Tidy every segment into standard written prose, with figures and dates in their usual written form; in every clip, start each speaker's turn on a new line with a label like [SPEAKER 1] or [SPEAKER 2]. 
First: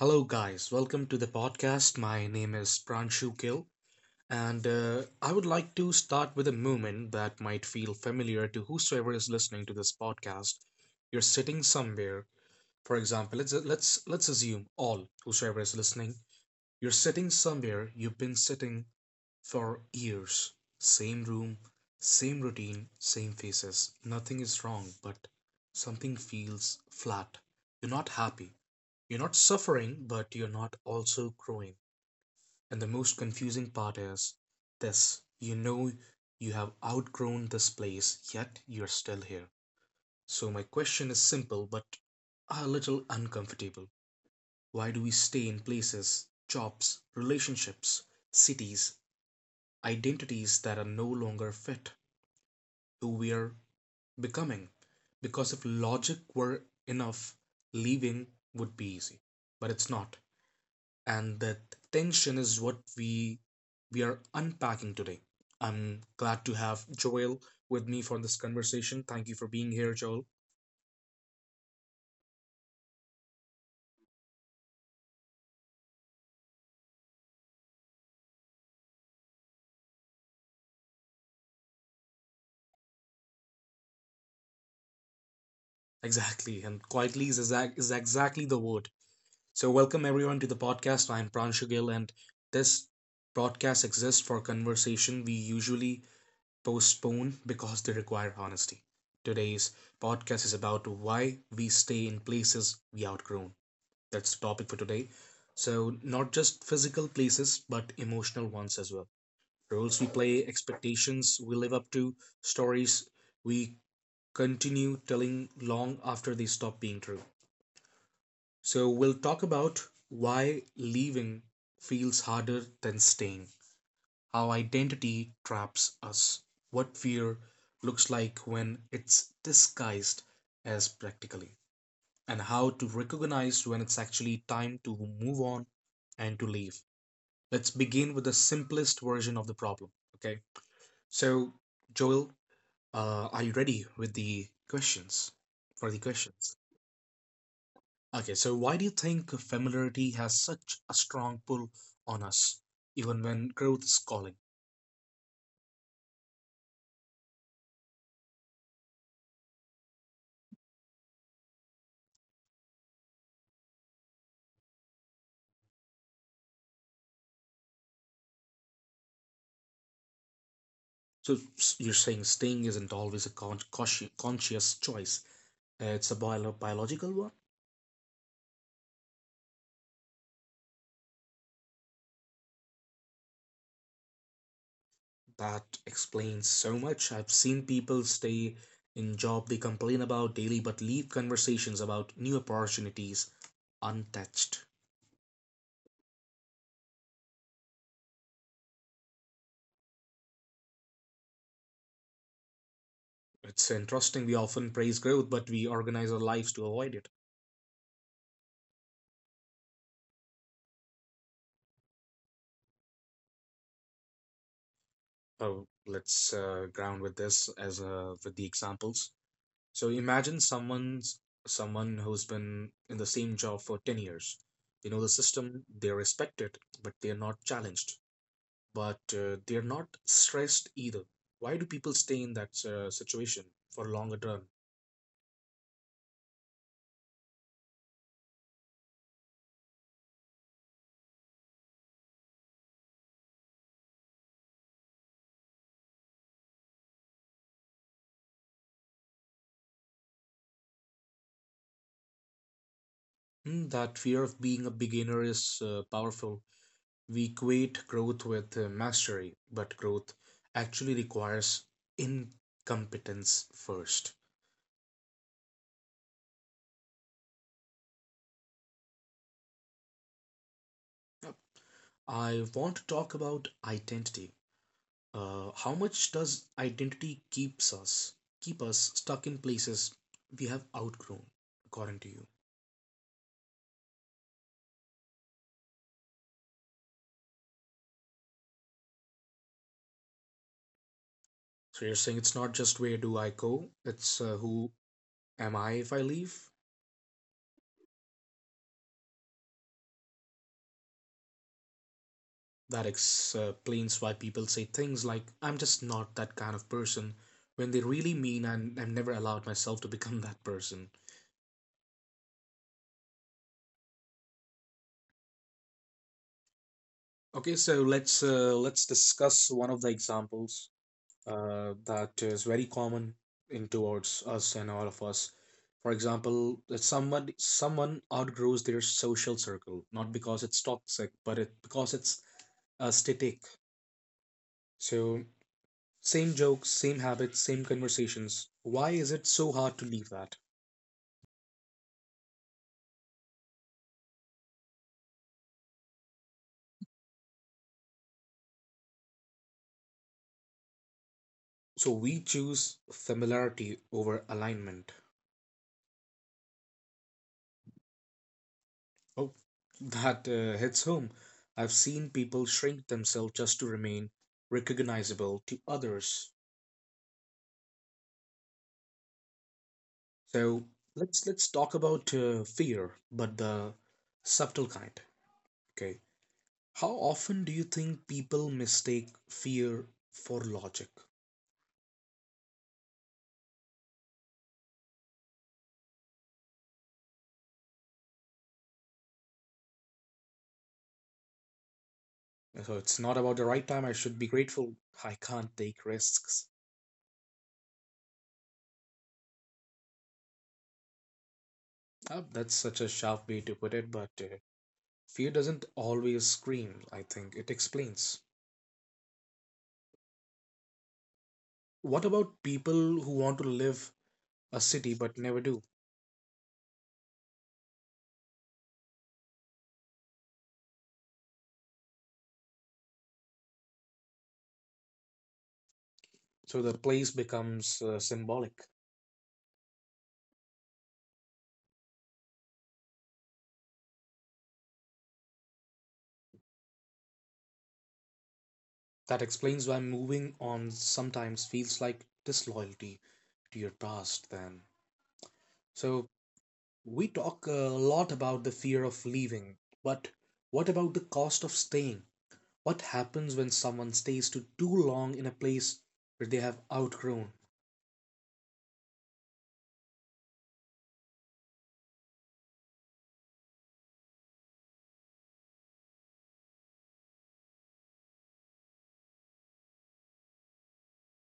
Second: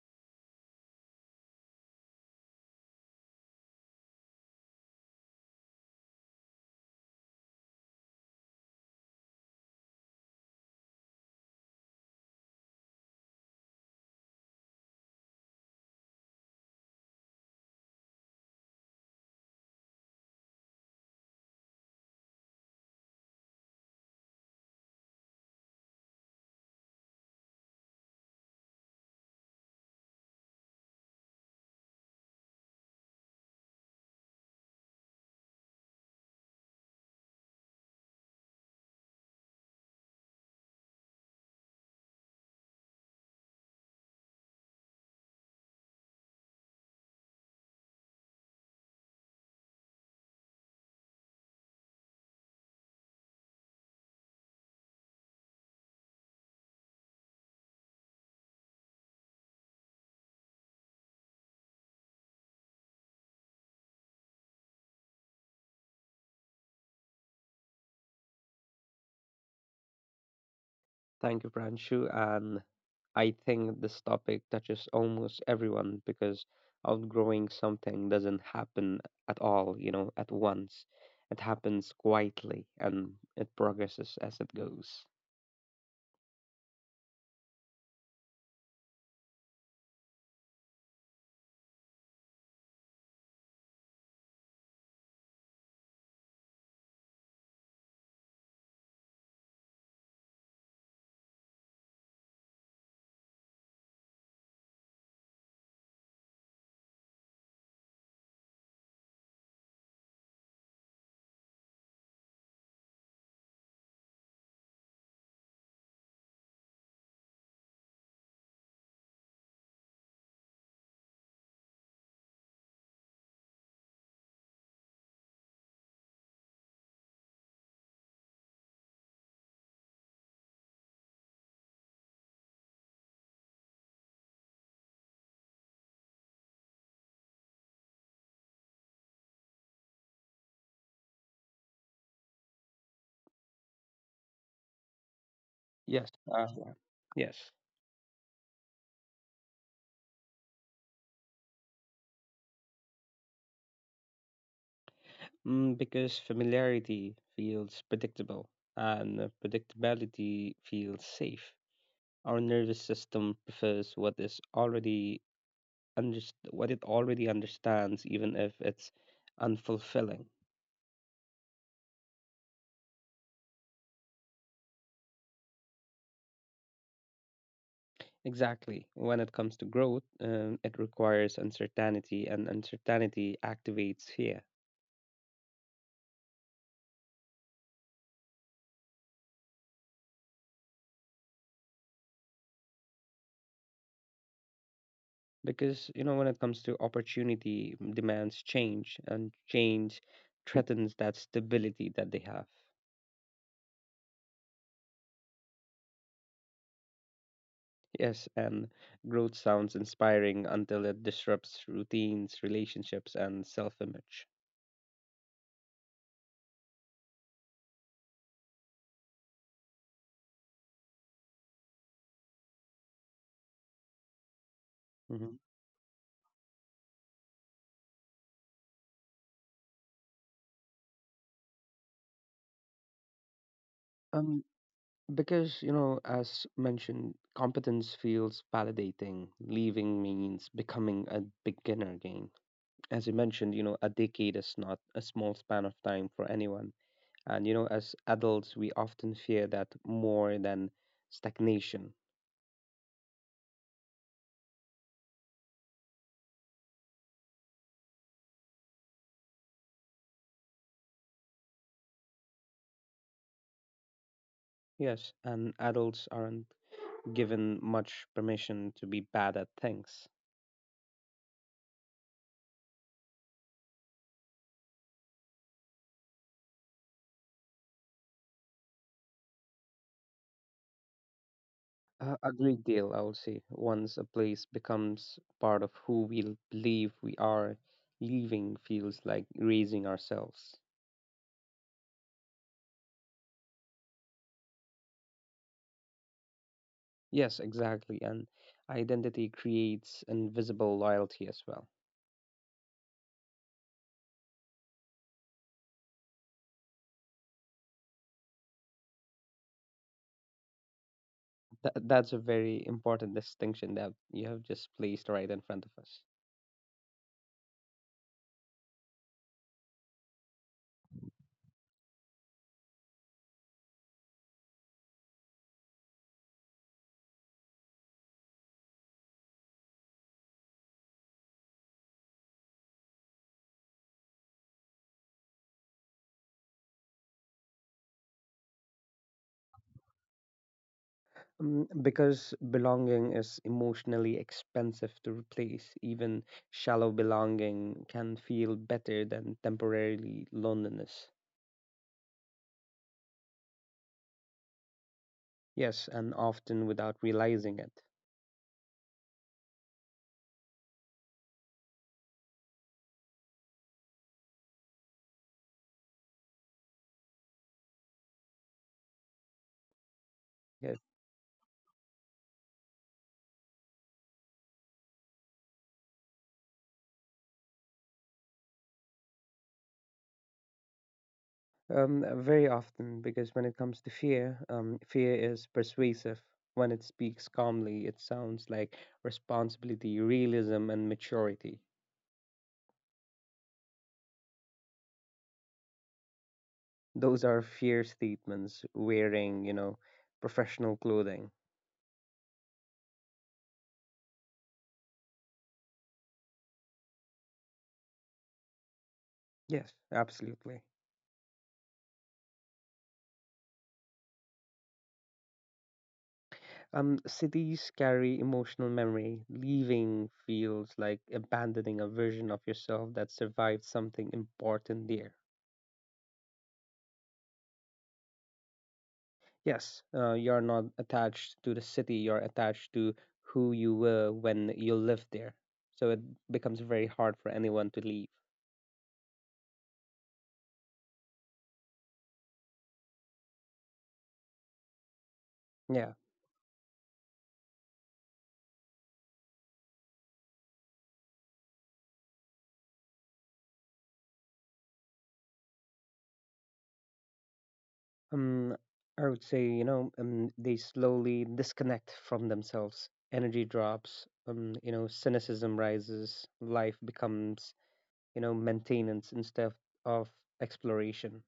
[SPEAKER 1] Hello, guys. Welcome to the podcast. My name is Pranshu Gill, and I would like to start with a moment that might feel familiar to whosoever is listening to this podcast. You're sitting somewhere. For example, let's assume all whosoever is listening. You're sitting somewhere. You've been sitting for years. Same room, same routine, same faces. Nothing is wrong, but something feels flat. You're not happy. You're not suffering, but you're not also growing. And the most confusing part is this. You have outgrown this place, yet you're still here. So, my question is simple but a little uncomfortable. Why do we stay in places, jobs, relationships, cities, identities that are no longer fit who we are becoming? Because if logic were enough, leaving would be easy. But it's not. And that tension is what we are unpacking today. I'm glad to have Joel with me for this conversation. Thank you for being here, Joel.
[SPEAKER 2] Thank you, Pranshu. And I think this topic touches almost everyone because outgrowing something doesn't happen at all, at once. It happens quietly and it progresses as it goes.
[SPEAKER 1] Exactly, and quietly is, is exactly the word. So, welcome everyone to the podcast. I'm Pranshu Gill, and this broadcast exists for conversation we usually postpone because they require honesty. Today's podcast is about why we stay in places we outgrown. That's the topic for today. So, not just physical places, but emotional ones as well. Roles we play, expectations we live up to, stories we continue telling long after they stop being true. So, we'll talk about why leaving feels harder than staying, how identity traps us, what fear looks like when it's disguised as practically, and how to recognize when it's actually time to move on and to leave. Let's begin with the simplest version of the problem. Okay. So, Joel, are you ready with the questions? For the
[SPEAKER 2] Yes.
[SPEAKER 1] questions.
[SPEAKER 2] Yeah. Yes.
[SPEAKER 1] Okay. So, why do you think familiarity has such a strong pull on us, even when growth is calling?
[SPEAKER 2] Because familiarity feels predictable and predictability feels safe. Our nervous system prefers what it already understands, even if it's unfulfilling.
[SPEAKER 1] So, you're saying staying isn't always a conscious choice, it's a biological one?
[SPEAKER 2] Exactly. When it comes to growth, it requires uncertainty, and uncertainty activates fear.
[SPEAKER 1] That explains so much. I've seen people stay in job they complain about daily but leave conversations about new opportunities untouched.
[SPEAKER 2] Because, when it comes to opportunity, demands change, and change threatens that stability that they have.
[SPEAKER 1] It's interesting. We often praise growth, but we organize our lives to avoid it.
[SPEAKER 2] Yes, and growth sounds inspiring until it disrupts routines, relationships, and self image.
[SPEAKER 1] Oh, let's ground with this as with the examples. So imagine someone who's been in the same job for 10 years. They know the
[SPEAKER 2] Hmm.
[SPEAKER 1] system, they respect it, but they're not challenged. But they're not stressed either. Why do people stay in that situation for longer
[SPEAKER 2] Um,
[SPEAKER 1] term?
[SPEAKER 2] Because, as mentioned, competence feels validating. Leaving means becoming a beginner again. As you mentioned, a decade is not a small span of time for anyone. And, as adults, we often fear that more than stagnation.
[SPEAKER 1] Hmm, that fear of being a beginner is powerful. We equate growth with mastery, but growth actually requires incompetence first.
[SPEAKER 2] Yes, and adults aren't given much permission to be bad at things.
[SPEAKER 1] Yep. I want to talk about identity. How much does identity keep us stuck in places we have outgrown, according to
[SPEAKER 2] A
[SPEAKER 1] you?
[SPEAKER 2] a great deal, I would say. Once a place becomes part of who we believe we are, leaving feels like raising ourselves.
[SPEAKER 1] So you're saying it's not just where do I go, it's who am I if I leave?
[SPEAKER 2] Yes, exactly. And identity creates invisible loyalty as well.
[SPEAKER 1] That explains why people say things like, I'm just not that kind of person, when they really mean I've never allowed myself to become that person.
[SPEAKER 2] That's a very important distinction that you have just placed right in front of us.
[SPEAKER 1] Okay, so let's discuss one of the examples that is very common in towards us and all of us. For example, that someone outgrows their social circle, not because it's toxic, but it because it's aesthetic. So, same jokes, same habits, same conversations, why is it so hard to leave that?
[SPEAKER 2] Because belonging is emotionally expensive to replace, even shallow belonging can feel better than temporarily loneliness.
[SPEAKER 1] So we choose familiarity over alignment.
[SPEAKER 2] Yes, and often without realizing it.
[SPEAKER 1] Oh, that hits home. I've seen people shrink themselves just to remain recognizable to others. So
[SPEAKER 2] Yes,
[SPEAKER 1] let's talk about fear, but the subtle kind. Okay, how often do you think people mistake fear for logic?
[SPEAKER 2] very often, because when it comes to fear, fear is persuasive. When it speaks calmly, it sounds like responsibility, realism, and maturity.
[SPEAKER 1] So it's not about the right time. I should be grateful. I can't take risks.
[SPEAKER 2] Those are fear statements wearing, professional clothing.
[SPEAKER 1] Oh, that's such a sharp way to put it, but fear doesn't always scream, I think. It explains.
[SPEAKER 2] Yes, absolutely.
[SPEAKER 1] What about people who want to live a city but never do?
[SPEAKER 2] Cities carry emotional memory. Leaving feels like abandoning a version of yourself that survived something important there.
[SPEAKER 1] So the place becomes symbolic.
[SPEAKER 2] Yes, you're not attached to the city, you're attached to who you were when you lived there. So it becomes very hard for anyone to leave.
[SPEAKER 1] That explains why moving on sometimes feels like disloyalty to your past, then.
[SPEAKER 2] Yeah.
[SPEAKER 1] So we talk a lot about the fear of leaving, but what about the cost of staying? What happens when someone stays to too long in a place where they have outgrown?
[SPEAKER 2] Um, I would say, they slowly disconnect from themselves. Energy drops, cynicism rises, life becomes, maintenance instead of exploration.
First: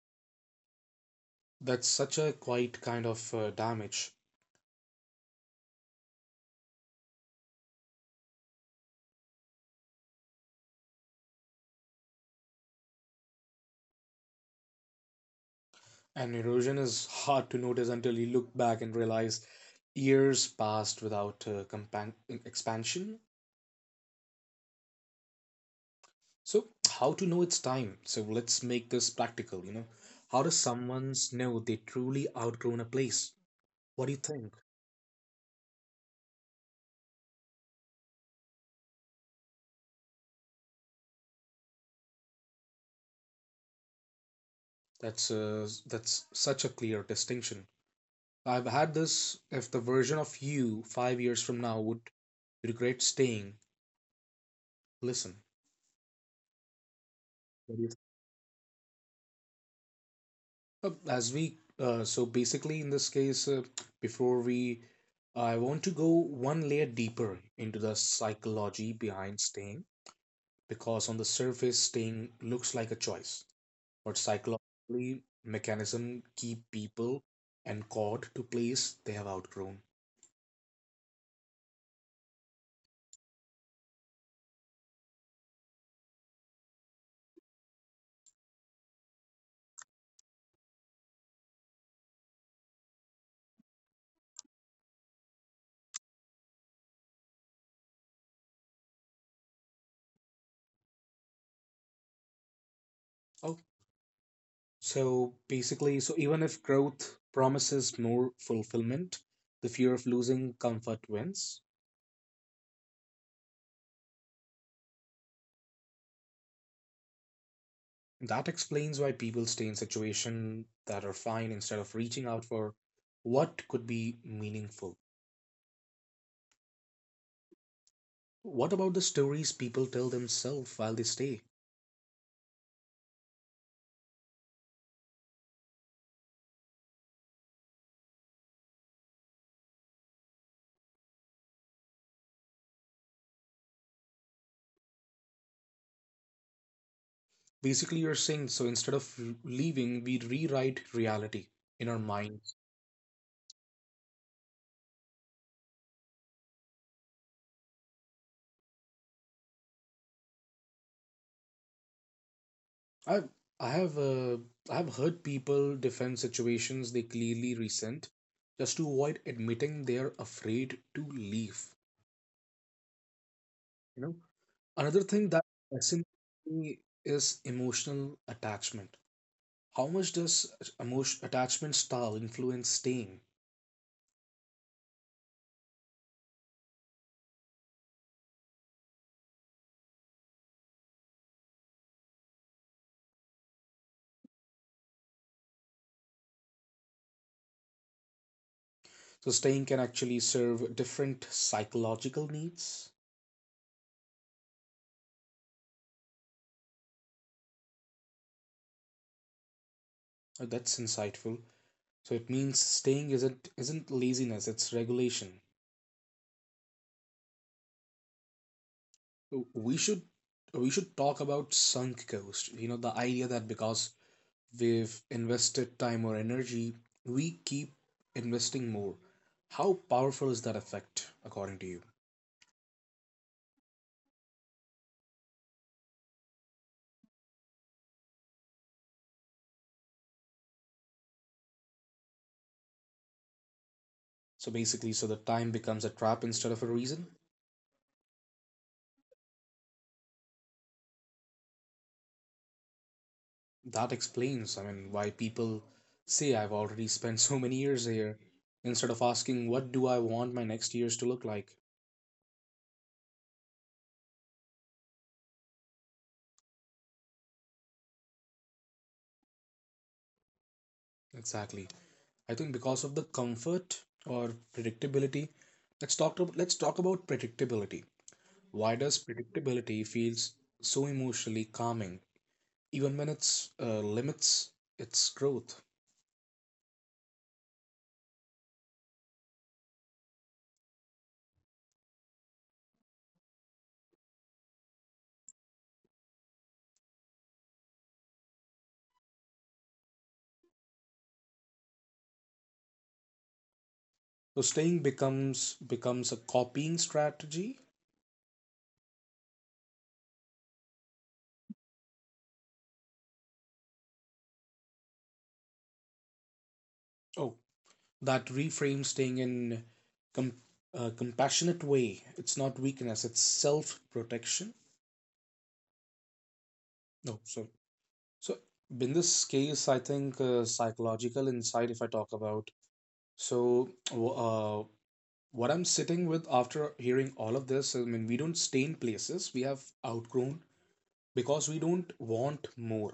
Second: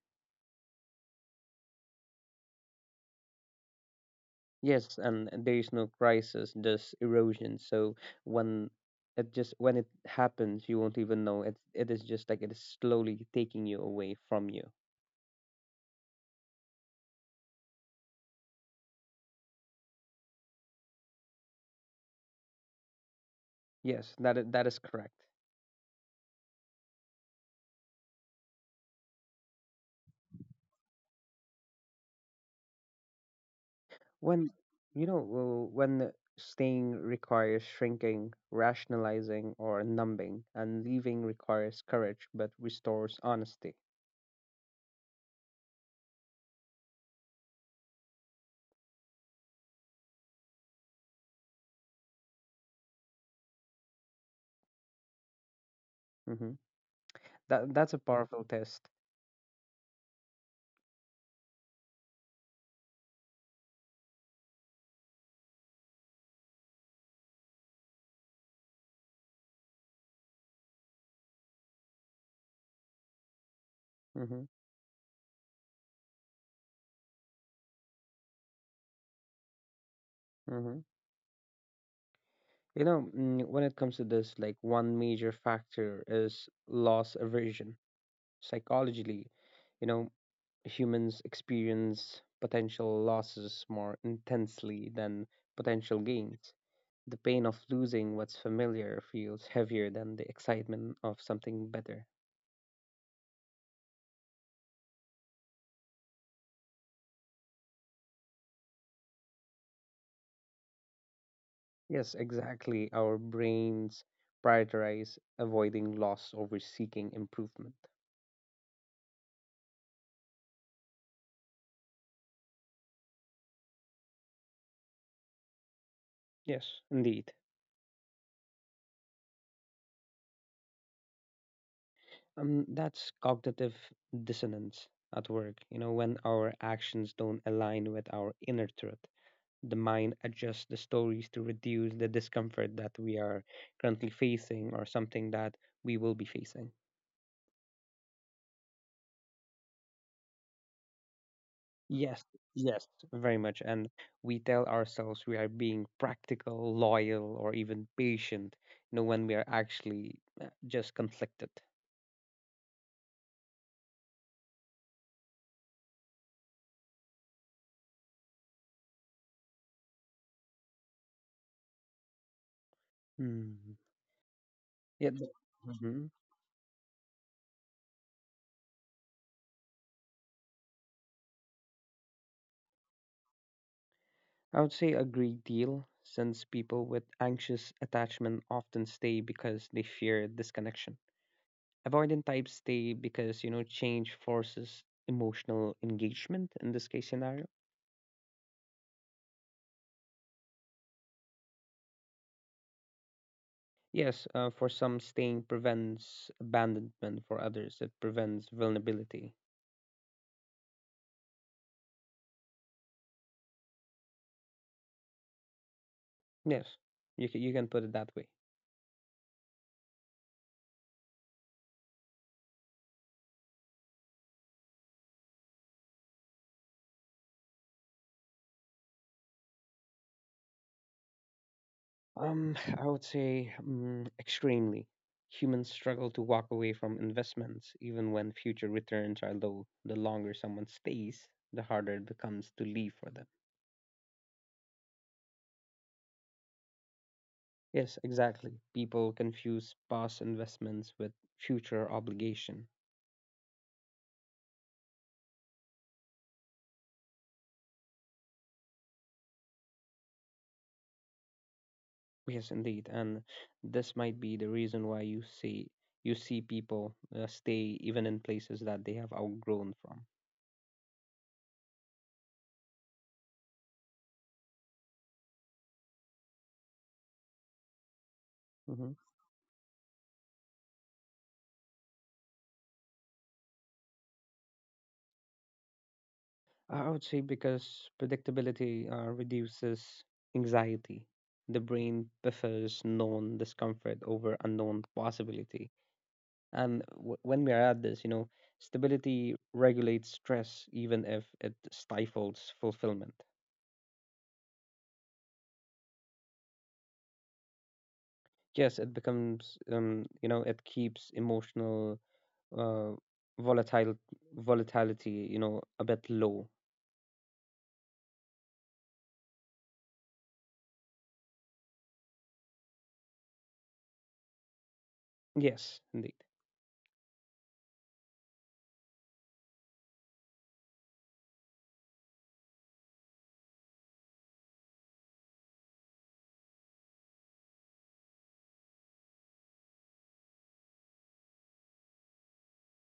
[SPEAKER 1] That's such a quiet kind of damage.
[SPEAKER 2] Yes, and there is no crisis, just erosion. So when when it happens, you won't even know. It is just like it is slowly taking you away from you.
[SPEAKER 1] And erosion is hard to notice until you look back and realize years passed without expansion.
[SPEAKER 2] Yes, that is correct.
[SPEAKER 1] So, how to know it's time? So, let's make this practical, you know. How does someone know they truly outgrown a place? What do you
[SPEAKER 2] When
[SPEAKER 1] think?
[SPEAKER 2] you know when staying requires shrinking, rationalizing, or numbing, and leaving requires courage but restores honesty.
[SPEAKER 1] That's such a clear distinction. I've had this if the version of you 5 years from now would regret staying, listen.
[SPEAKER 2] Hmm. That's a powerful test.
[SPEAKER 1] So basically in this case, before we, I want to go one layer deeper into the psychology behind staying because on the surface, staying looks like a choice, but
[SPEAKER 2] Mm-hmm.
[SPEAKER 1] psychologically, mechanism keep people anchored to place they have outgrown.
[SPEAKER 2] Mm-hmm. When it comes to this, like one major factor is loss aversion. Psychologically, you know, humans experience potential losses more intensely than potential gains. The pain of losing what's familiar feels heavier than the excitement of something better.
[SPEAKER 1] Oh, so basically, so even if growth promises more fulfillment, the fear of losing comfort wins.
[SPEAKER 2] Yes, exactly. Our brains prioritize avoiding loss over seeking improvement.
[SPEAKER 1] That explains why people stay in situations that are fine instead of reaching out for what could be meaningful.
[SPEAKER 2] Yes, indeed.
[SPEAKER 1] What about the stories people tell themselves while they stay?
[SPEAKER 2] That's cognitive dissonance at work. When our actions don't align with our inner truth, the mind adjusts the stories to reduce the discomfort that we are currently facing or something that we will be facing.
[SPEAKER 1] Basically, you're saying so instead of leaving, we rewrite reality in our
[SPEAKER 2] Yes,
[SPEAKER 1] minds.
[SPEAKER 2] yes, very much. And we tell ourselves we are being practical, loyal, or even patient, when we are actually just conflicted.
[SPEAKER 1] I've I have uh, I have heard people defend situations they clearly resent just to avoid admitting they are afraid to leave.
[SPEAKER 2] Hmm.
[SPEAKER 1] You know, another
[SPEAKER 2] Yeah.
[SPEAKER 1] thing that fascinates me is emotional attachment, how much does emotion attachment style influence staying?
[SPEAKER 2] I would say a great deal, since people with anxious attachment often stay because they fear disconnection. Avoidant types stay because, change forces emotional engagement in this case scenario.
[SPEAKER 1] So staying can actually serve different psychological needs.
[SPEAKER 2] Yes, for some, staying prevents abandonment, for others, it prevents vulnerability.
[SPEAKER 1] Oh, that's insightful. So it means staying isn't laziness, it's regulation.
[SPEAKER 2] Yes, you can put it that way.
[SPEAKER 1] So we should talk about sunk cost. You know, the idea that because we've invested time or energy, we keep investing more. How powerful is that effect according to you?
[SPEAKER 2] I would say extremely. Humans struggle to walk away from investments even when future returns are low. The longer someone stays, the harder it becomes to leave for them.
[SPEAKER 1] So basically, so the time becomes a trap instead of a reason?
[SPEAKER 2] Yes, exactly. People confuse past investments with future obligation.
[SPEAKER 1] That explains, I mean, why people say I've already spent so many years here instead of asking what do I want my next years to look like.
[SPEAKER 2] Yes, indeed. And this might be the reason why you see people stay even in places that they have outgrown from.
[SPEAKER 1] Exactly. I think because of the comfort or predictability, let's talk about predictability. Why
[SPEAKER 2] Mhm.
[SPEAKER 1] does predictability feels so emotionally calming even when it's limits its growth?
[SPEAKER 2] I would say because predictability reduces anxiety. The brain prefers known discomfort over unknown possibility. And when we are at this, stability regulates stress even if it stifles fulfillment.
[SPEAKER 1] So staying becomes a copying strategy.
[SPEAKER 2] Yes, it keeps emotional uh, volatile volatility, a bit low.
[SPEAKER 1] Oh, that reframes staying in com- a compassionate way. It's not weakness, it's self protection.
[SPEAKER 2] Yes, indeed.
[SPEAKER 1] No, so in this case, I think psychological insight. If I talk about so, w- uh, what I'm sitting with after hearing all of this, I mean, we don't stay in places. We have outgrown because we don't want more.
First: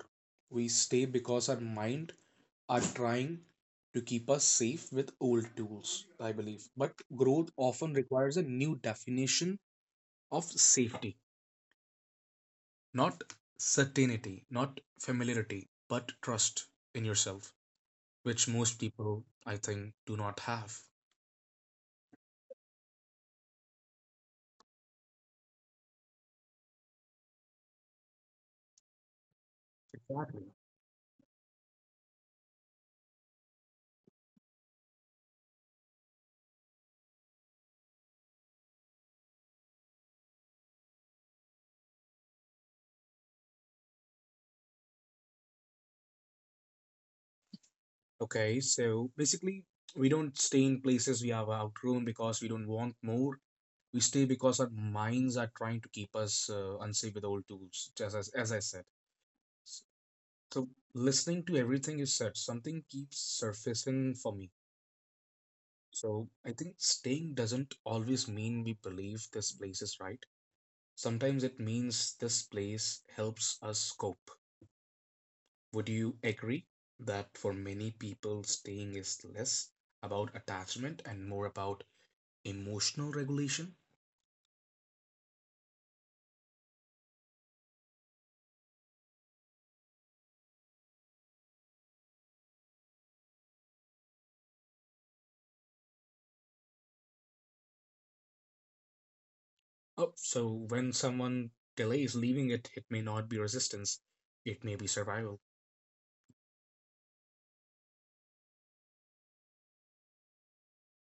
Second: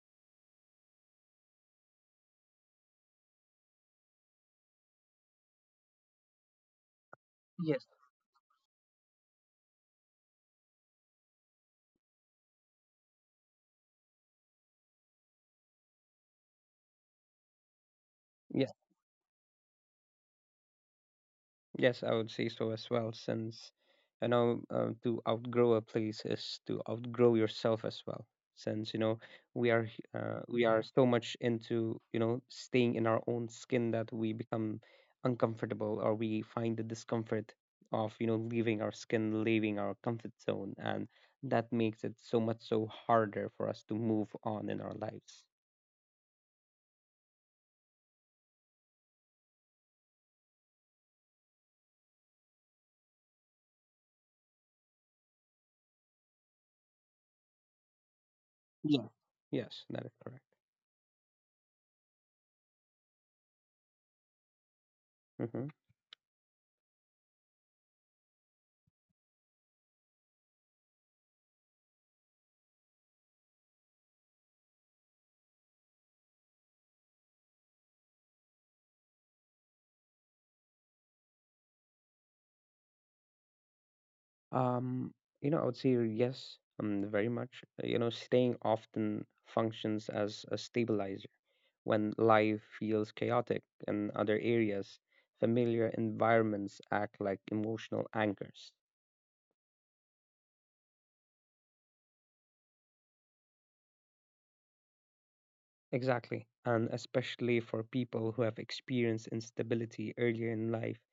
[SPEAKER 1] We stay because our mind are trying to keep us safe with old tools, I believe. But growth
[SPEAKER 2] Yes.
[SPEAKER 1] often requires a new definition of safety, not certainty, not familiarity, but trust in yourself, which most people, I think, do not have.
[SPEAKER 2] Yes, I would say so as well, since to outgrow a place is to outgrow yourself as well. Since we are h- uh,
[SPEAKER 1] Exactly.
[SPEAKER 2] we are so much into staying in our own skin that we become uncomfortable or we find the discomfort of leaving our skin, leaving our comfort zone, and that makes it so much so harder for us to move on in our lives.
[SPEAKER 1] Okay, so basically, we don't stay in places we have outgrown because we don't want more. We stay because our minds are trying to keep us unsafe with old tools, just as I said.
[SPEAKER 2] Yeah.
[SPEAKER 1] S-
[SPEAKER 2] Yes, that is correct.
[SPEAKER 1] So, listening to everything you said, something keeps surfacing for me.
[SPEAKER 2] Mhm.
[SPEAKER 1] So, I think staying doesn't always mean we believe this place is right. Sometimes it means this place helps us cope. Would you agree that for many people, staying is less about attachment and more about emotional regulation?
[SPEAKER 2] Um, I would say yes, very much. Staying often functions as a stabilizer. When life feels chaotic in other areas, familiar environments act like emotional anchors.
[SPEAKER 1] Oh, so when someone delays leaving it, it may not be resistance, it may be survival.
[SPEAKER 2] Exactly. And especially for people who have experienced instability earlier in life,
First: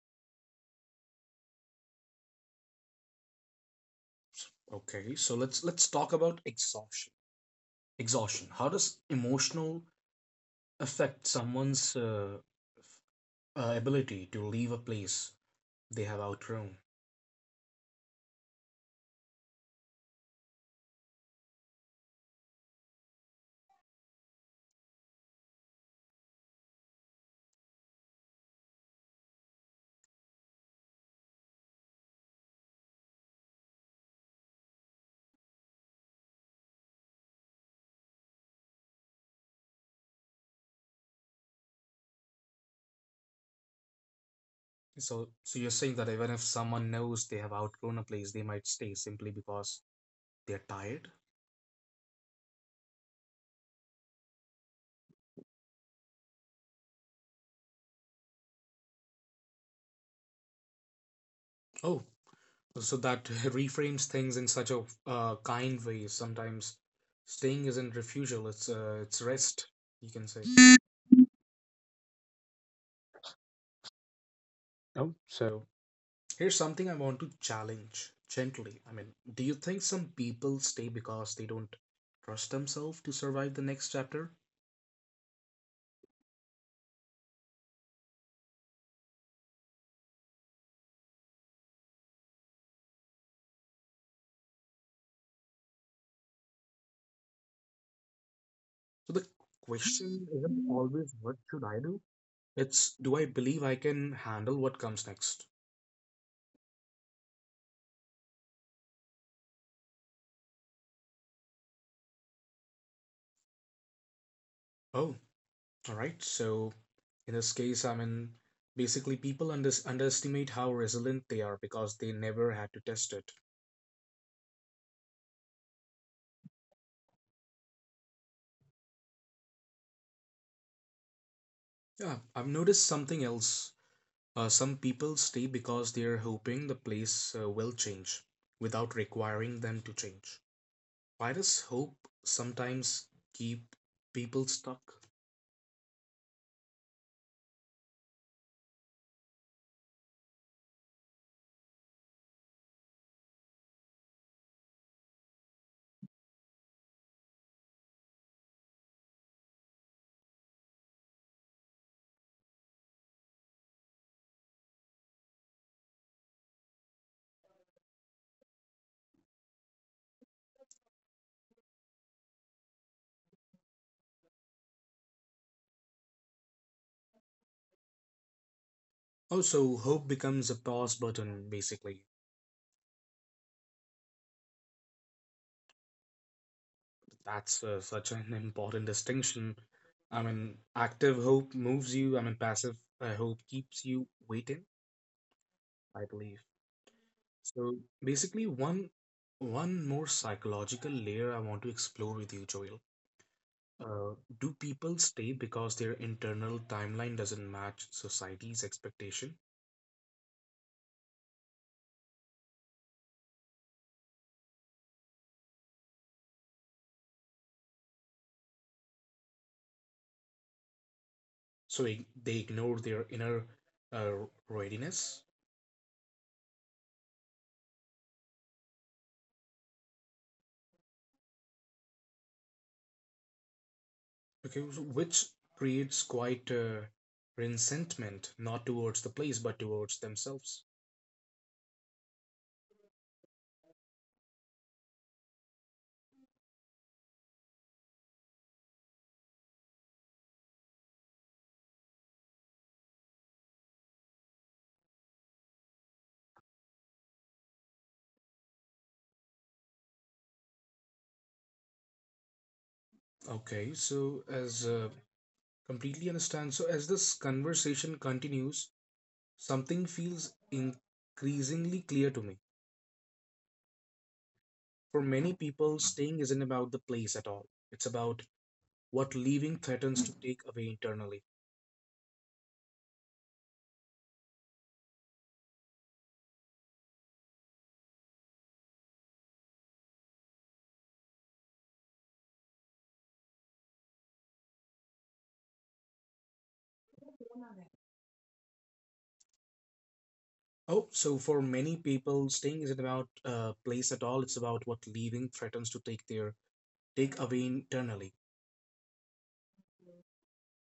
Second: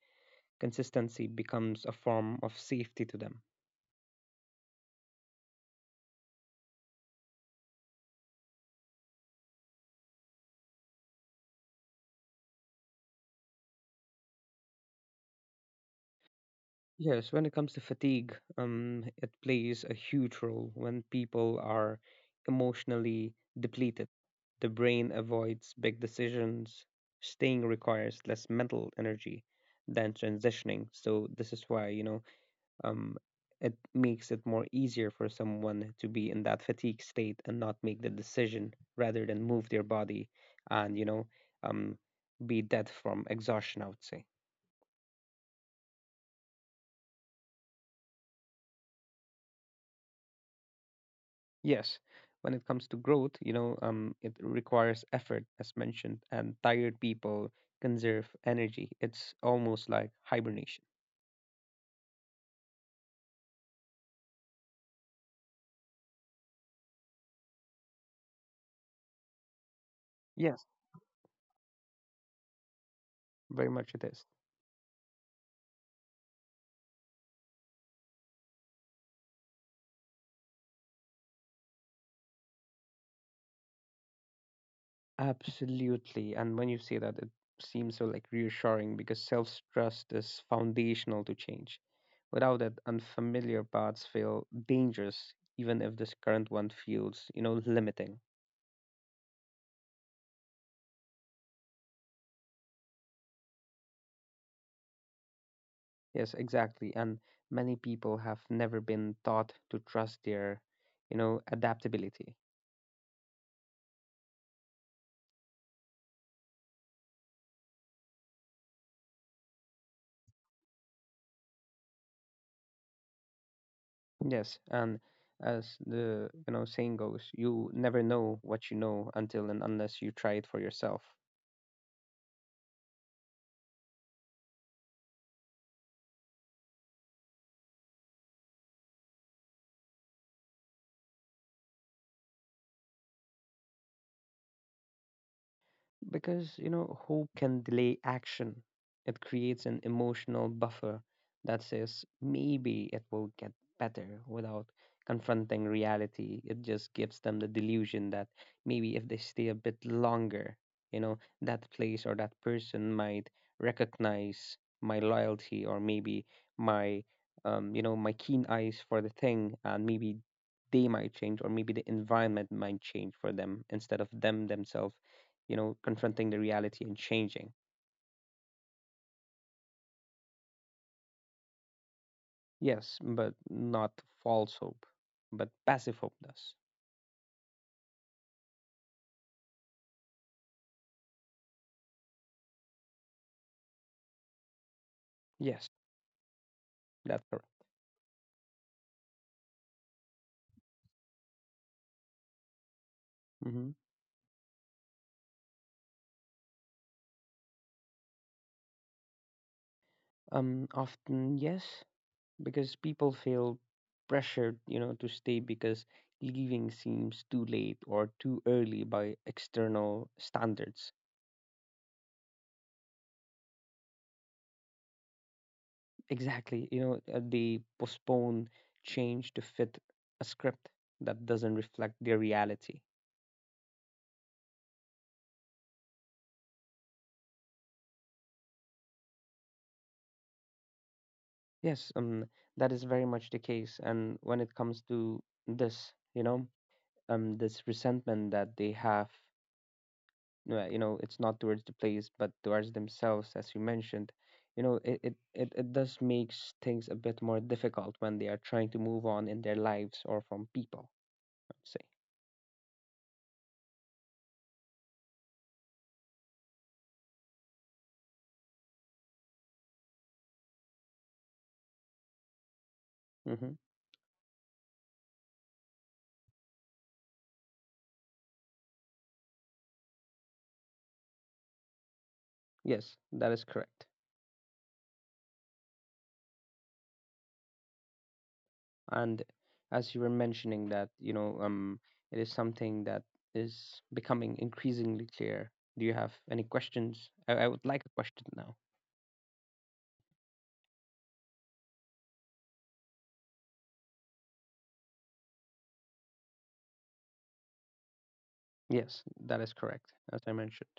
[SPEAKER 2] consistency becomes a form of safety to them.
[SPEAKER 1] Okay, so let's talk about exhaustion. Exhaustion. How does emotional affect someone's ability to leave a place they have outgrown?
[SPEAKER 2] Yes, when it comes to fatigue, it plays a huge role when people are emotionally depleted. The brain avoids big decisions. Staying requires less mental energy than transitioning. So this is why, um, it makes it more easier for someone to be in that fatigue state and not make the decision rather than move their body and, um, be dead from exhaustion, I would say.
[SPEAKER 1] So, so you're saying that even if someone knows they have outgrown a place, they might stay simply because they're tired.
[SPEAKER 2] Yes, when it comes to growth, it requires effort, as mentioned, and tired people conserve energy. It's almost like hibernation.
[SPEAKER 1] Oh, so that reframes things in such a kind way. Sometimes staying isn't refusal, it's rest, you can say.
[SPEAKER 2] Yes, very much it is.
[SPEAKER 1] Oh, so here's something I want to challenge gently. I mean, do you think some people stay because they don't trust themselves to survive the next chapter?
[SPEAKER 2] Absolutely. And when you say that, it seems so like reassuring because self-trust is foundational to change. Without it, unfamiliar paths feel dangerous, even if this current one feels, limiting.
[SPEAKER 1] So the question isn't always what should I do? It's do I believe I can handle what comes next?
[SPEAKER 2] Yes, exactly. And many people have never been taught to trust their, adaptability.
[SPEAKER 1] Oh, all right. So in this case, I mean, basically people underestimate how resilient they are because they never had to test it.
[SPEAKER 2] Yes, and as the saying goes, you never know what you know until and unless you try it for yourself.
[SPEAKER 1] Yeah, I've noticed something else. Some people stay because they're hoping the place will change without requiring them to change. Why does hope sometimes keep people stuck?
[SPEAKER 2] Because, hope can delay action. It creates an emotional buffer that says maybe it will get better without confronting reality. It just gives them the delusion that maybe if they stay a bit longer, that place or that person might recognize my loyalty or maybe my, my keen eyes for the thing and maybe they might change or maybe the environment might change for them instead of them themselves confronting the reality and changing.
[SPEAKER 1] Also, hope becomes a pause button basically.
[SPEAKER 2] Yes, but not false hope, but passive hope does.
[SPEAKER 1] That's such an important distinction. I mean, active hope moves you, I mean, passive hope keeps you waiting,
[SPEAKER 2] Yes,
[SPEAKER 1] I believe.
[SPEAKER 2] that's correct.
[SPEAKER 1] So basically, one more psychological layer I want to explore with you, Joel.
[SPEAKER 2] Hmm.
[SPEAKER 1] Uh, do people stay because their internal timeline doesn't match society's expectation?
[SPEAKER 2] Often yes, because people feel pressured to stay because leaving seems too late or too early by external standards.
[SPEAKER 1] So they ignore their inner uh, readiness?
[SPEAKER 2] Exactly, they postpone change to fit a script that doesn't reflect their reality.
[SPEAKER 1] Because which creates quite a resentment, not towards the place, but towards themselves.
[SPEAKER 2] Yes, that is very much the case. And when it comes to this, you know, this resentment that they have, it's not towards the place, but towards themselves, as you mentioned, it does makes things a bit more difficult when they are trying to move on in their lives or from people, I'd
[SPEAKER 1] Okay, so as completely understand, so as this conversation continues, something feels increasingly clear to me.
[SPEAKER 2] say. Hmm.
[SPEAKER 1] For many people, staying isn't about the place at all. It's about what leaving threatens to take away internally.
[SPEAKER 2] Yes, that is correct, And as you were mentioning that, you know, it is something that is becoming increasingly clear. Do you have any questions? I would like a question now.
[SPEAKER 1] Oh, so for many people, staying isn't about place at all. It's about what leaving threatens to take their take away internally.
[SPEAKER 2] Yes, that is correct, as I mentioned.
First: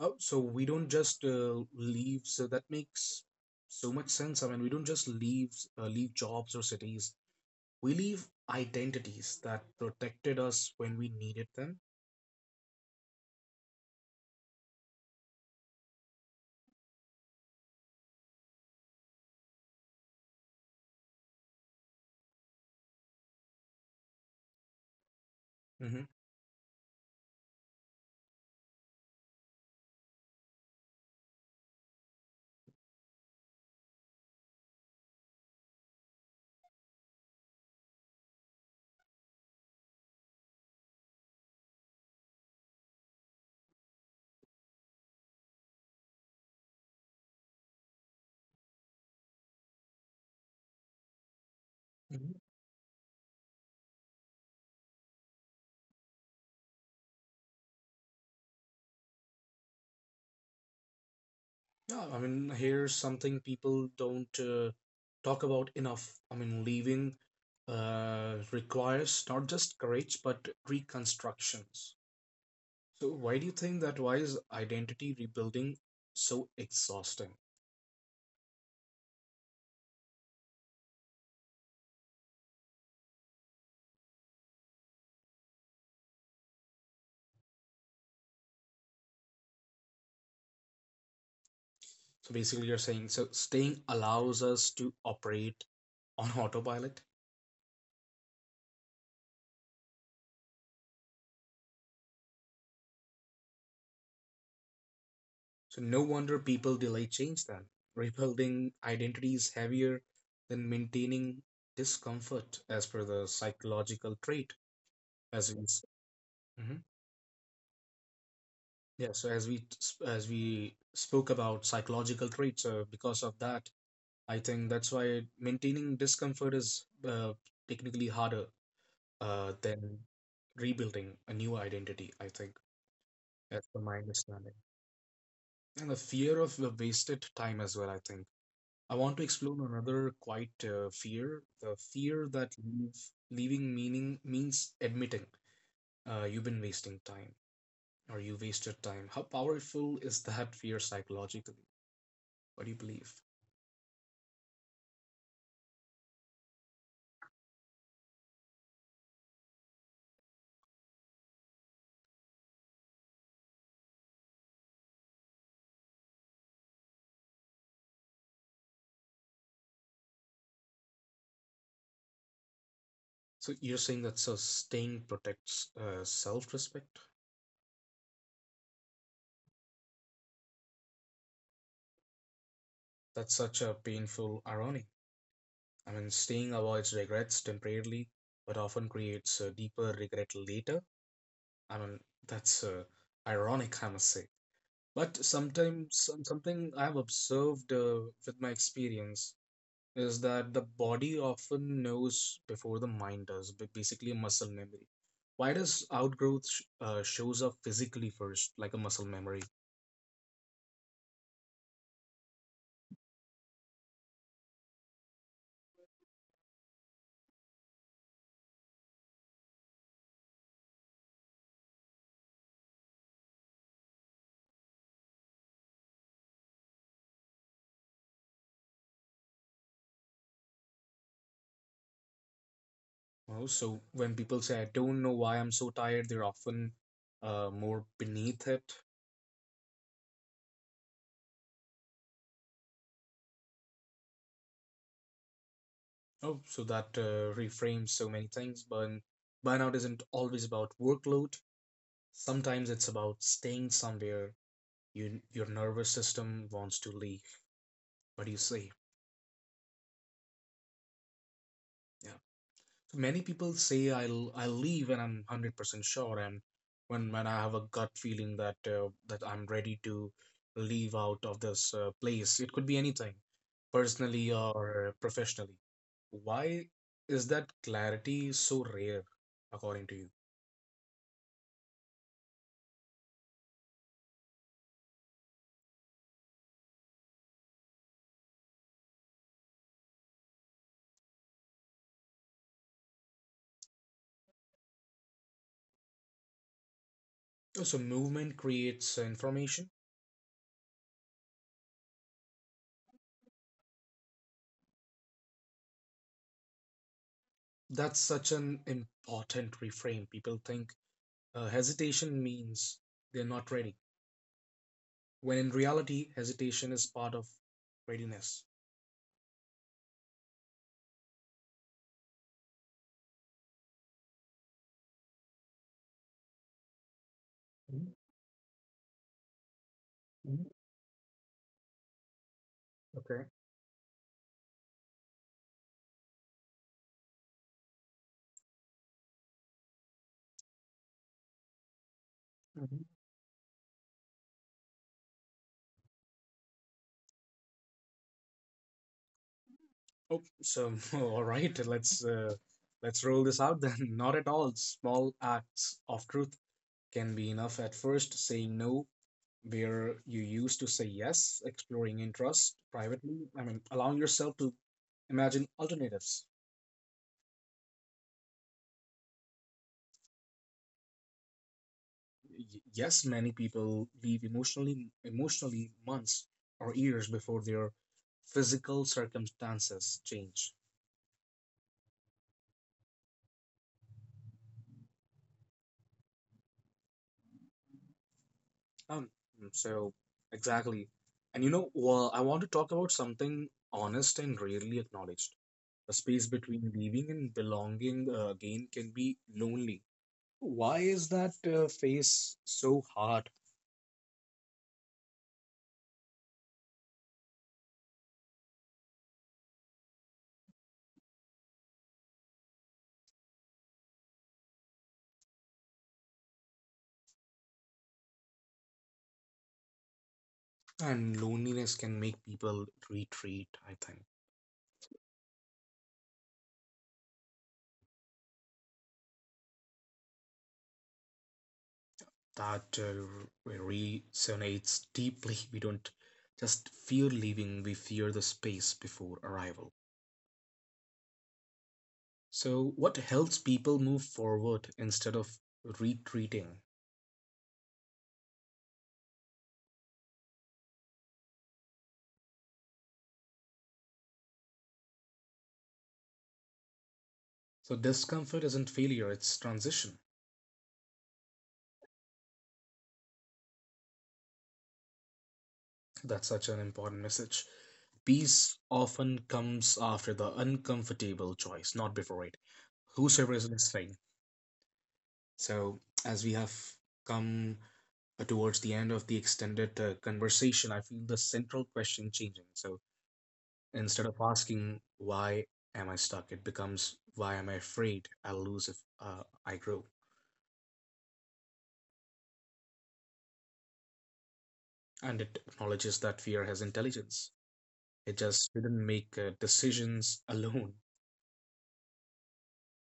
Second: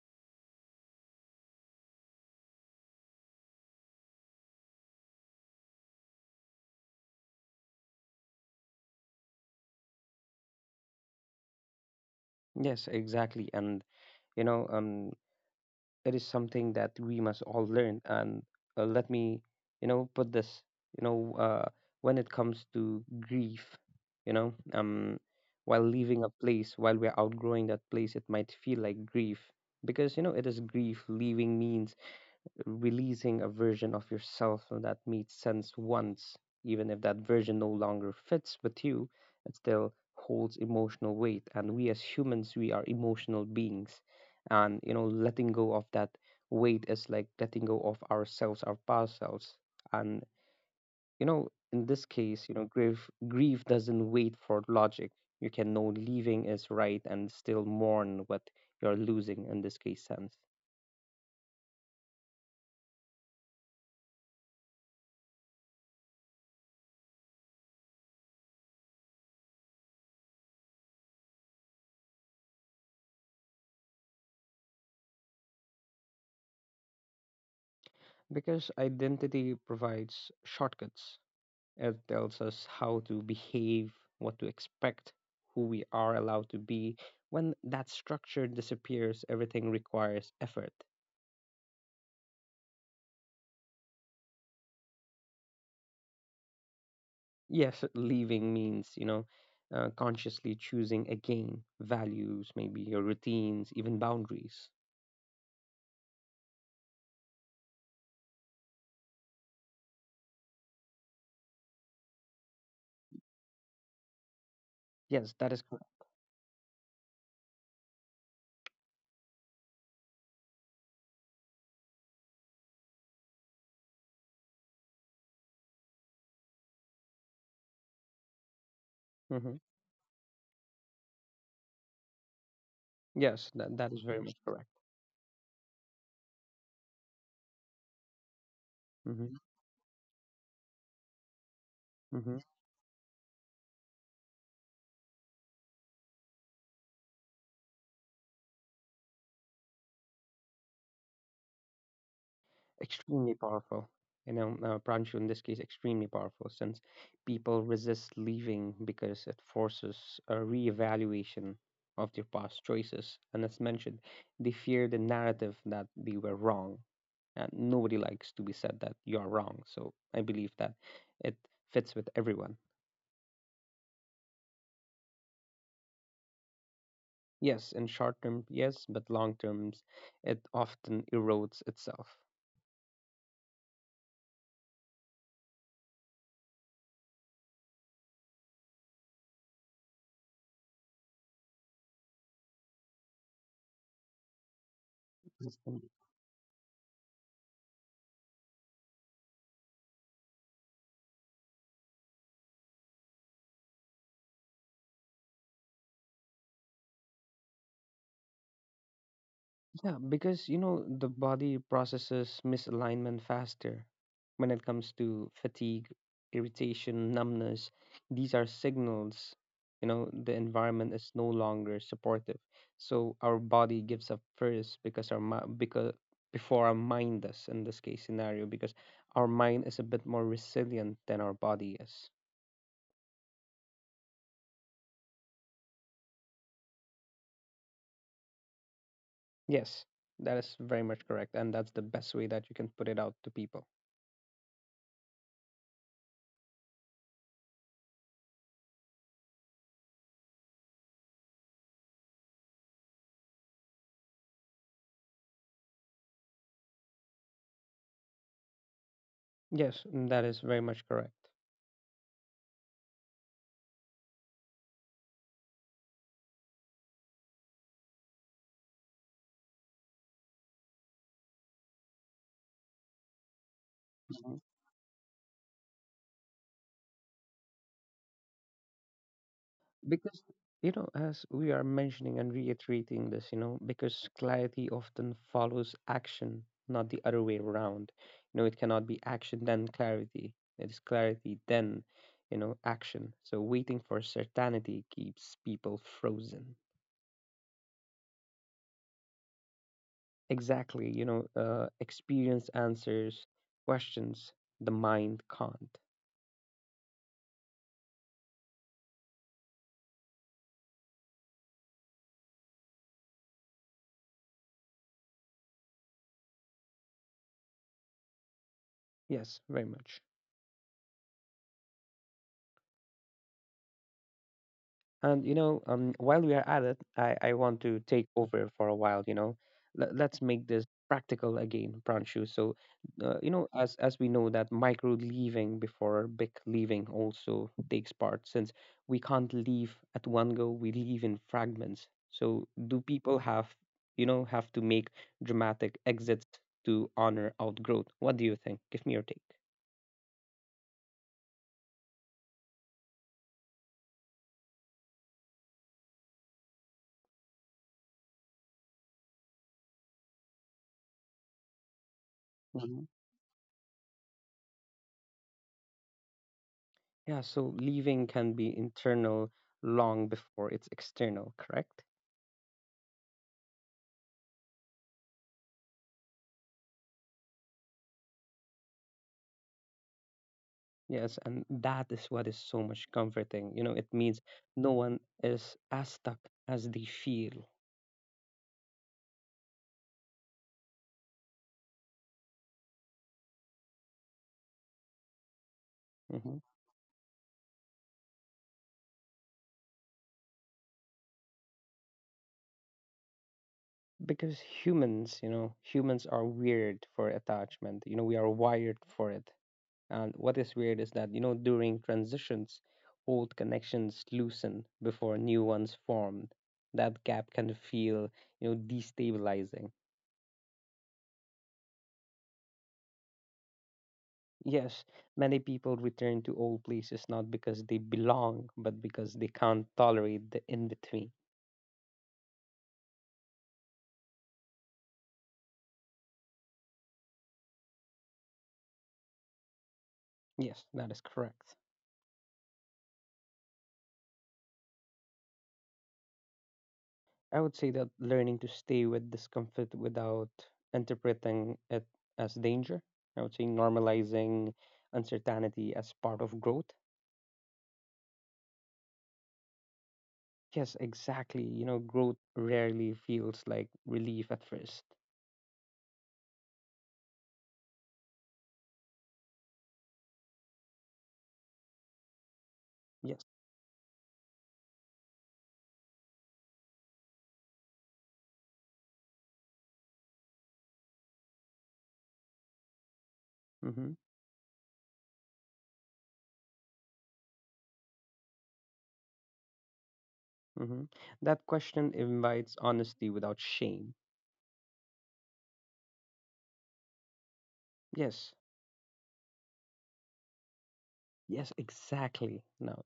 [SPEAKER 1] Oh, so we don't just leave. So that makes so much sense. I mean, we don't just leave leave jobs or cities. We leave identities that protected us when we needed them.
[SPEAKER 2] Yes, exactly. And you know, um, it is something that we must all learn. And let me, put this, you know, uh, when it comes to grief, you know, um, while
[SPEAKER 1] hmm
[SPEAKER 2] leaving a place, while we're outgrowing that place, it might feel like grief because, it is grief. Leaving means releasing a version of yourself that made sense once, even if that version no longer fits with you, it still holds emotional weight. And we as humans, we are emotional beings. And, letting go of that weight is like letting go of ourselves, our past selves. And, in this
[SPEAKER 1] hmm
[SPEAKER 2] case, grief doesn't wait for logic. You can know leaving is right and still mourn what you're losing in this case sense.
[SPEAKER 1] Yeah, I mean, here's something people don't talk about enough. I mean, leaving requires not just courage but reconstructions. So why do you think that why is identity rebuilding so exhausting?
[SPEAKER 2] Because identity provides shortcuts. It tells us how to behave, what to expect, who we are allowed to be. When that structure disappears, everything requires effort.
[SPEAKER 1] So basically, you're saying so staying allows us to operate on autopilot.
[SPEAKER 2] Yes, leaving means, consciously choosing again values, maybe your routines, even boundaries.
[SPEAKER 1] So no wonder people delay change then. Rebuilding identity is heavier than maintaining discomfort as per the psychological trait
[SPEAKER 2] Yes,
[SPEAKER 1] as
[SPEAKER 2] that is correct.
[SPEAKER 1] Mhm. Yeah, so as as we spoke about psychological traits because of that I think that's why maintaining discomfort is technically harder
[SPEAKER 2] Hmm.
[SPEAKER 1] than rebuilding a new identity, I think.
[SPEAKER 2] Yes,
[SPEAKER 1] That's
[SPEAKER 2] that,
[SPEAKER 1] for
[SPEAKER 2] that
[SPEAKER 1] my
[SPEAKER 2] is very much
[SPEAKER 1] understanding.
[SPEAKER 2] correct.
[SPEAKER 1] And the fear of the wasted time as well, I think. I want to
[SPEAKER 2] hmm
[SPEAKER 1] explore another quite fear, the fear
[SPEAKER 2] hmm
[SPEAKER 1] that leaving meaning means admitting you've been wasting time or you wasted time. How powerful is that fear psychologically? What do you believe?
[SPEAKER 2] extremely powerful. Pranshu in this case, extremely powerful since people resist leaving because it forces a reevaluation of their past choices. And as mentioned, they fear the narrative that they were wrong. And nobody likes to be said that you're wrong. So I believe that it fits with everyone.
[SPEAKER 1] So you're saying that so staying protects self-respect?
[SPEAKER 2] Yes, in short term, yes, but long terms, it often erodes itself.
[SPEAKER 1] That's such a painful irony. I mean, staying avoids regrets temporarily, but often creates a deeper regret later. I mean, that's ironic, I must say. But sometimes something I have observed with my experience is that the body often knows before the mind does, but basically a muscle memory. Why does outgrowth shows up physically first, like a muscle memory?
[SPEAKER 2] Yeah, because the body processes misalignment faster when it comes to fatigue, irritation, numbness. These are signals, the environment is no longer supportive. So our body gives up first because before our mind does in this case scenario because our mind is a bit more resilient than our body is.
[SPEAKER 1] Oh, so when people say, I don't know why I'm so tired, they're often more beneath it.
[SPEAKER 2] Yes, that is very much correct and that's the best way that you can put it out to people.
[SPEAKER 1] Oh, so that reframes so many things. But burnout isn't always about workload. Sometimes it's about staying somewhere your nervous system wants to leave. What do you say?
[SPEAKER 2] Yes, that is very much correct.
[SPEAKER 1] Yeah, so many people say I'll leave when I'm 100% sure, and when I have a gut feeling that that I'm ready to leave out of this place. It could be anything personally or professionally. Why is that clarity so rare, according to
[SPEAKER 2] Because as we are mentioning and reiterating this, because clarity often follows action, not the other way around. It cannot be action then clarity, it is clarity then action, so waiting for certainty keeps people frozen.
[SPEAKER 1] you? So movement creates information.
[SPEAKER 2] Exactly, experience answers questions the mind can't.
[SPEAKER 1] That's such an important reframe. People think hesitation means they're not ready, when in reality hesitation is part of readiness.
[SPEAKER 2] Yes, very much. And while we are at it, I want to take over for a while. Let's make
[SPEAKER 1] Mm-hmm.
[SPEAKER 2] this practical again, Pranshu. So,
[SPEAKER 1] Okay.
[SPEAKER 2] as we know that micro leaving before big leaving also takes part, since we can't leave at one go, we leave in fragments. So, do
[SPEAKER 1] Mm-hmm.
[SPEAKER 2] people have to make dramatic exits to honor outgrowth? What do you think? Give me your take.
[SPEAKER 1] Oh so oh, all right, let's roll this out then. Not at all. Small acts of truth can be enough at first. Saying no where you used to say yes, exploring interest
[SPEAKER 2] Mhm.
[SPEAKER 1] privately, I mean allowing yourself to imagine alternatives.
[SPEAKER 2] Yeah, so leaving can be internal long before it's external, correct?
[SPEAKER 1] Yes, many people leave emotionally months or years before their physical circumstances change.
[SPEAKER 2] Yes, and that is what is so much comforting. It means no one is as stuck as they feel.
[SPEAKER 1] Um, so exactly. And you know, well, I want to talk about something honest and rarely acknowledged. The space
[SPEAKER 2] Hmm.
[SPEAKER 1] between leaving and belonging again can be lonely. Why is that phase so hard?
[SPEAKER 2] Because humans, humans are weird for attachment. We are wired for it. And what is weird is that, during transitions, old connections loosen before new ones formed. That gap can feel, destabilizing.
[SPEAKER 1] And loneliness can make people retreat, I think.
[SPEAKER 2] Yes, many people return to old places not because they belong, but because they can't tolerate the in between.
[SPEAKER 1] That resonates deeply. We don't just fear leaving, we fear the space before arrival.
[SPEAKER 2] Yes, that is correct.
[SPEAKER 1] So, what helps people move forward instead of retreating?
[SPEAKER 2] I would say that learning to stay with discomfort without interpreting it as danger. I would say normalizing uncertainty as part of growth.
[SPEAKER 1] So discomfort isn't failure, it's transition.
[SPEAKER 2] Yes, exactly. Growth rarely feels like relief at first.
[SPEAKER 1] That's such an important message. Peace often comes after the uncomfortable choice, not before it.
[SPEAKER 2] Yes.
[SPEAKER 1] Whosoever is listening. So, as we have come towards the end of the extended conversation, I feel the central question changing. So,
[SPEAKER 2] Mm-hmm.
[SPEAKER 1] instead of asking, why am I stuck, it becomes, why am I afraid I'll lose if I grow?
[SPEAKER 2] Mm-hmm. That question invites honesty without shame.
[SPEAKER 1] And it acknowledges that fear has intelligence. It
[SPEAKER 2] Yes.
[SPEAKER 1] just did not make decisions alone.
[SPEAKER 2] Yes, exactly. Now,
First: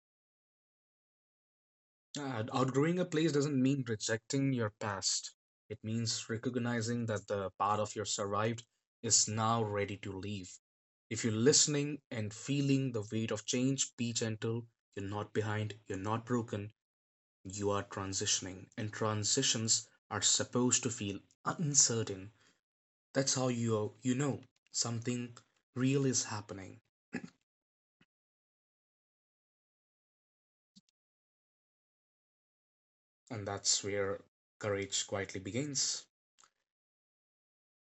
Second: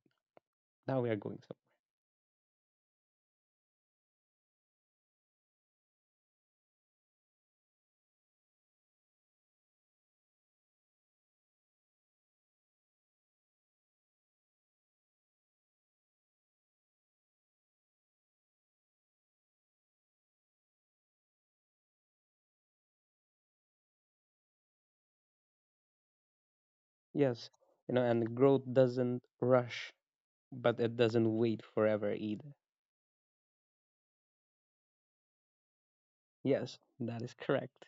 [SPEAKER 2] now we are going so.
[SPEAKER 1] Outgrowing a place doesn't mean rejecting your past. It means recognizing that the part of your survived is now ready to leave. If you're listening and feeling the weight of change, be gentle. You're not behind, you're not broken, you are transitioning. And transitions are supposed to feel uncertain. That's how you you know something real is happening.
[SPEAKER 2] Yes. And growth doesn't rush, but it doesn't wait forever either.
[SPEAKER 1] And that's where courage quietly begins.
[SPEAKER 2] Yes, that is correct.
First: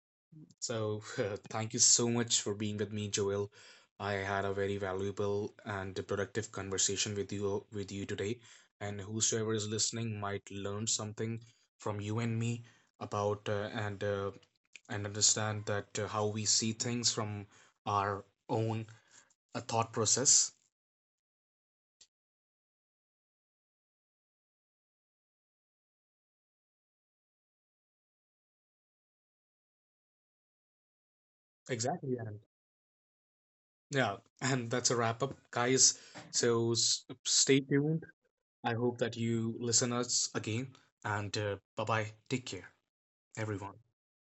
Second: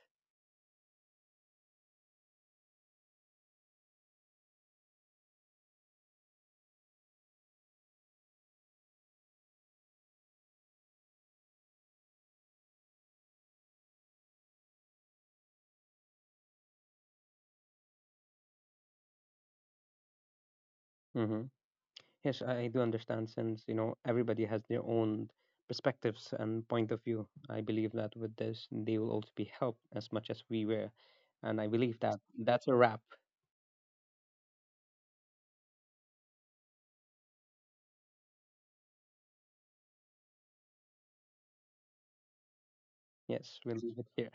[SPEAKER 1] So, thank you so much for being with me, Joel. I had a very valuable and productive conversation with you today, and whosoever is listening might learn something from you and me about and understand that how we see things from our own thought process.
[SPEAKER 2] Hmm. Yes, I do understand since, everybody has their own perspectives and point of view. I believe that with this, they will also be helped as much as we were. And I believe
[SPEAKER 1] Exactly,
[SPEAKER 2] that
[SPEAKER 1] and
[SPEAKER 2] that's a wrap.
[SPEAKER 1] yeah, and that's a wrap up, guys. So stay tuned. I hope that you listen us again, and bye bye. Take care,
[SPEAKER 2] Yes,
[SPEAKER 1] everyone.
[SPEAKER 2] we'll leave it here.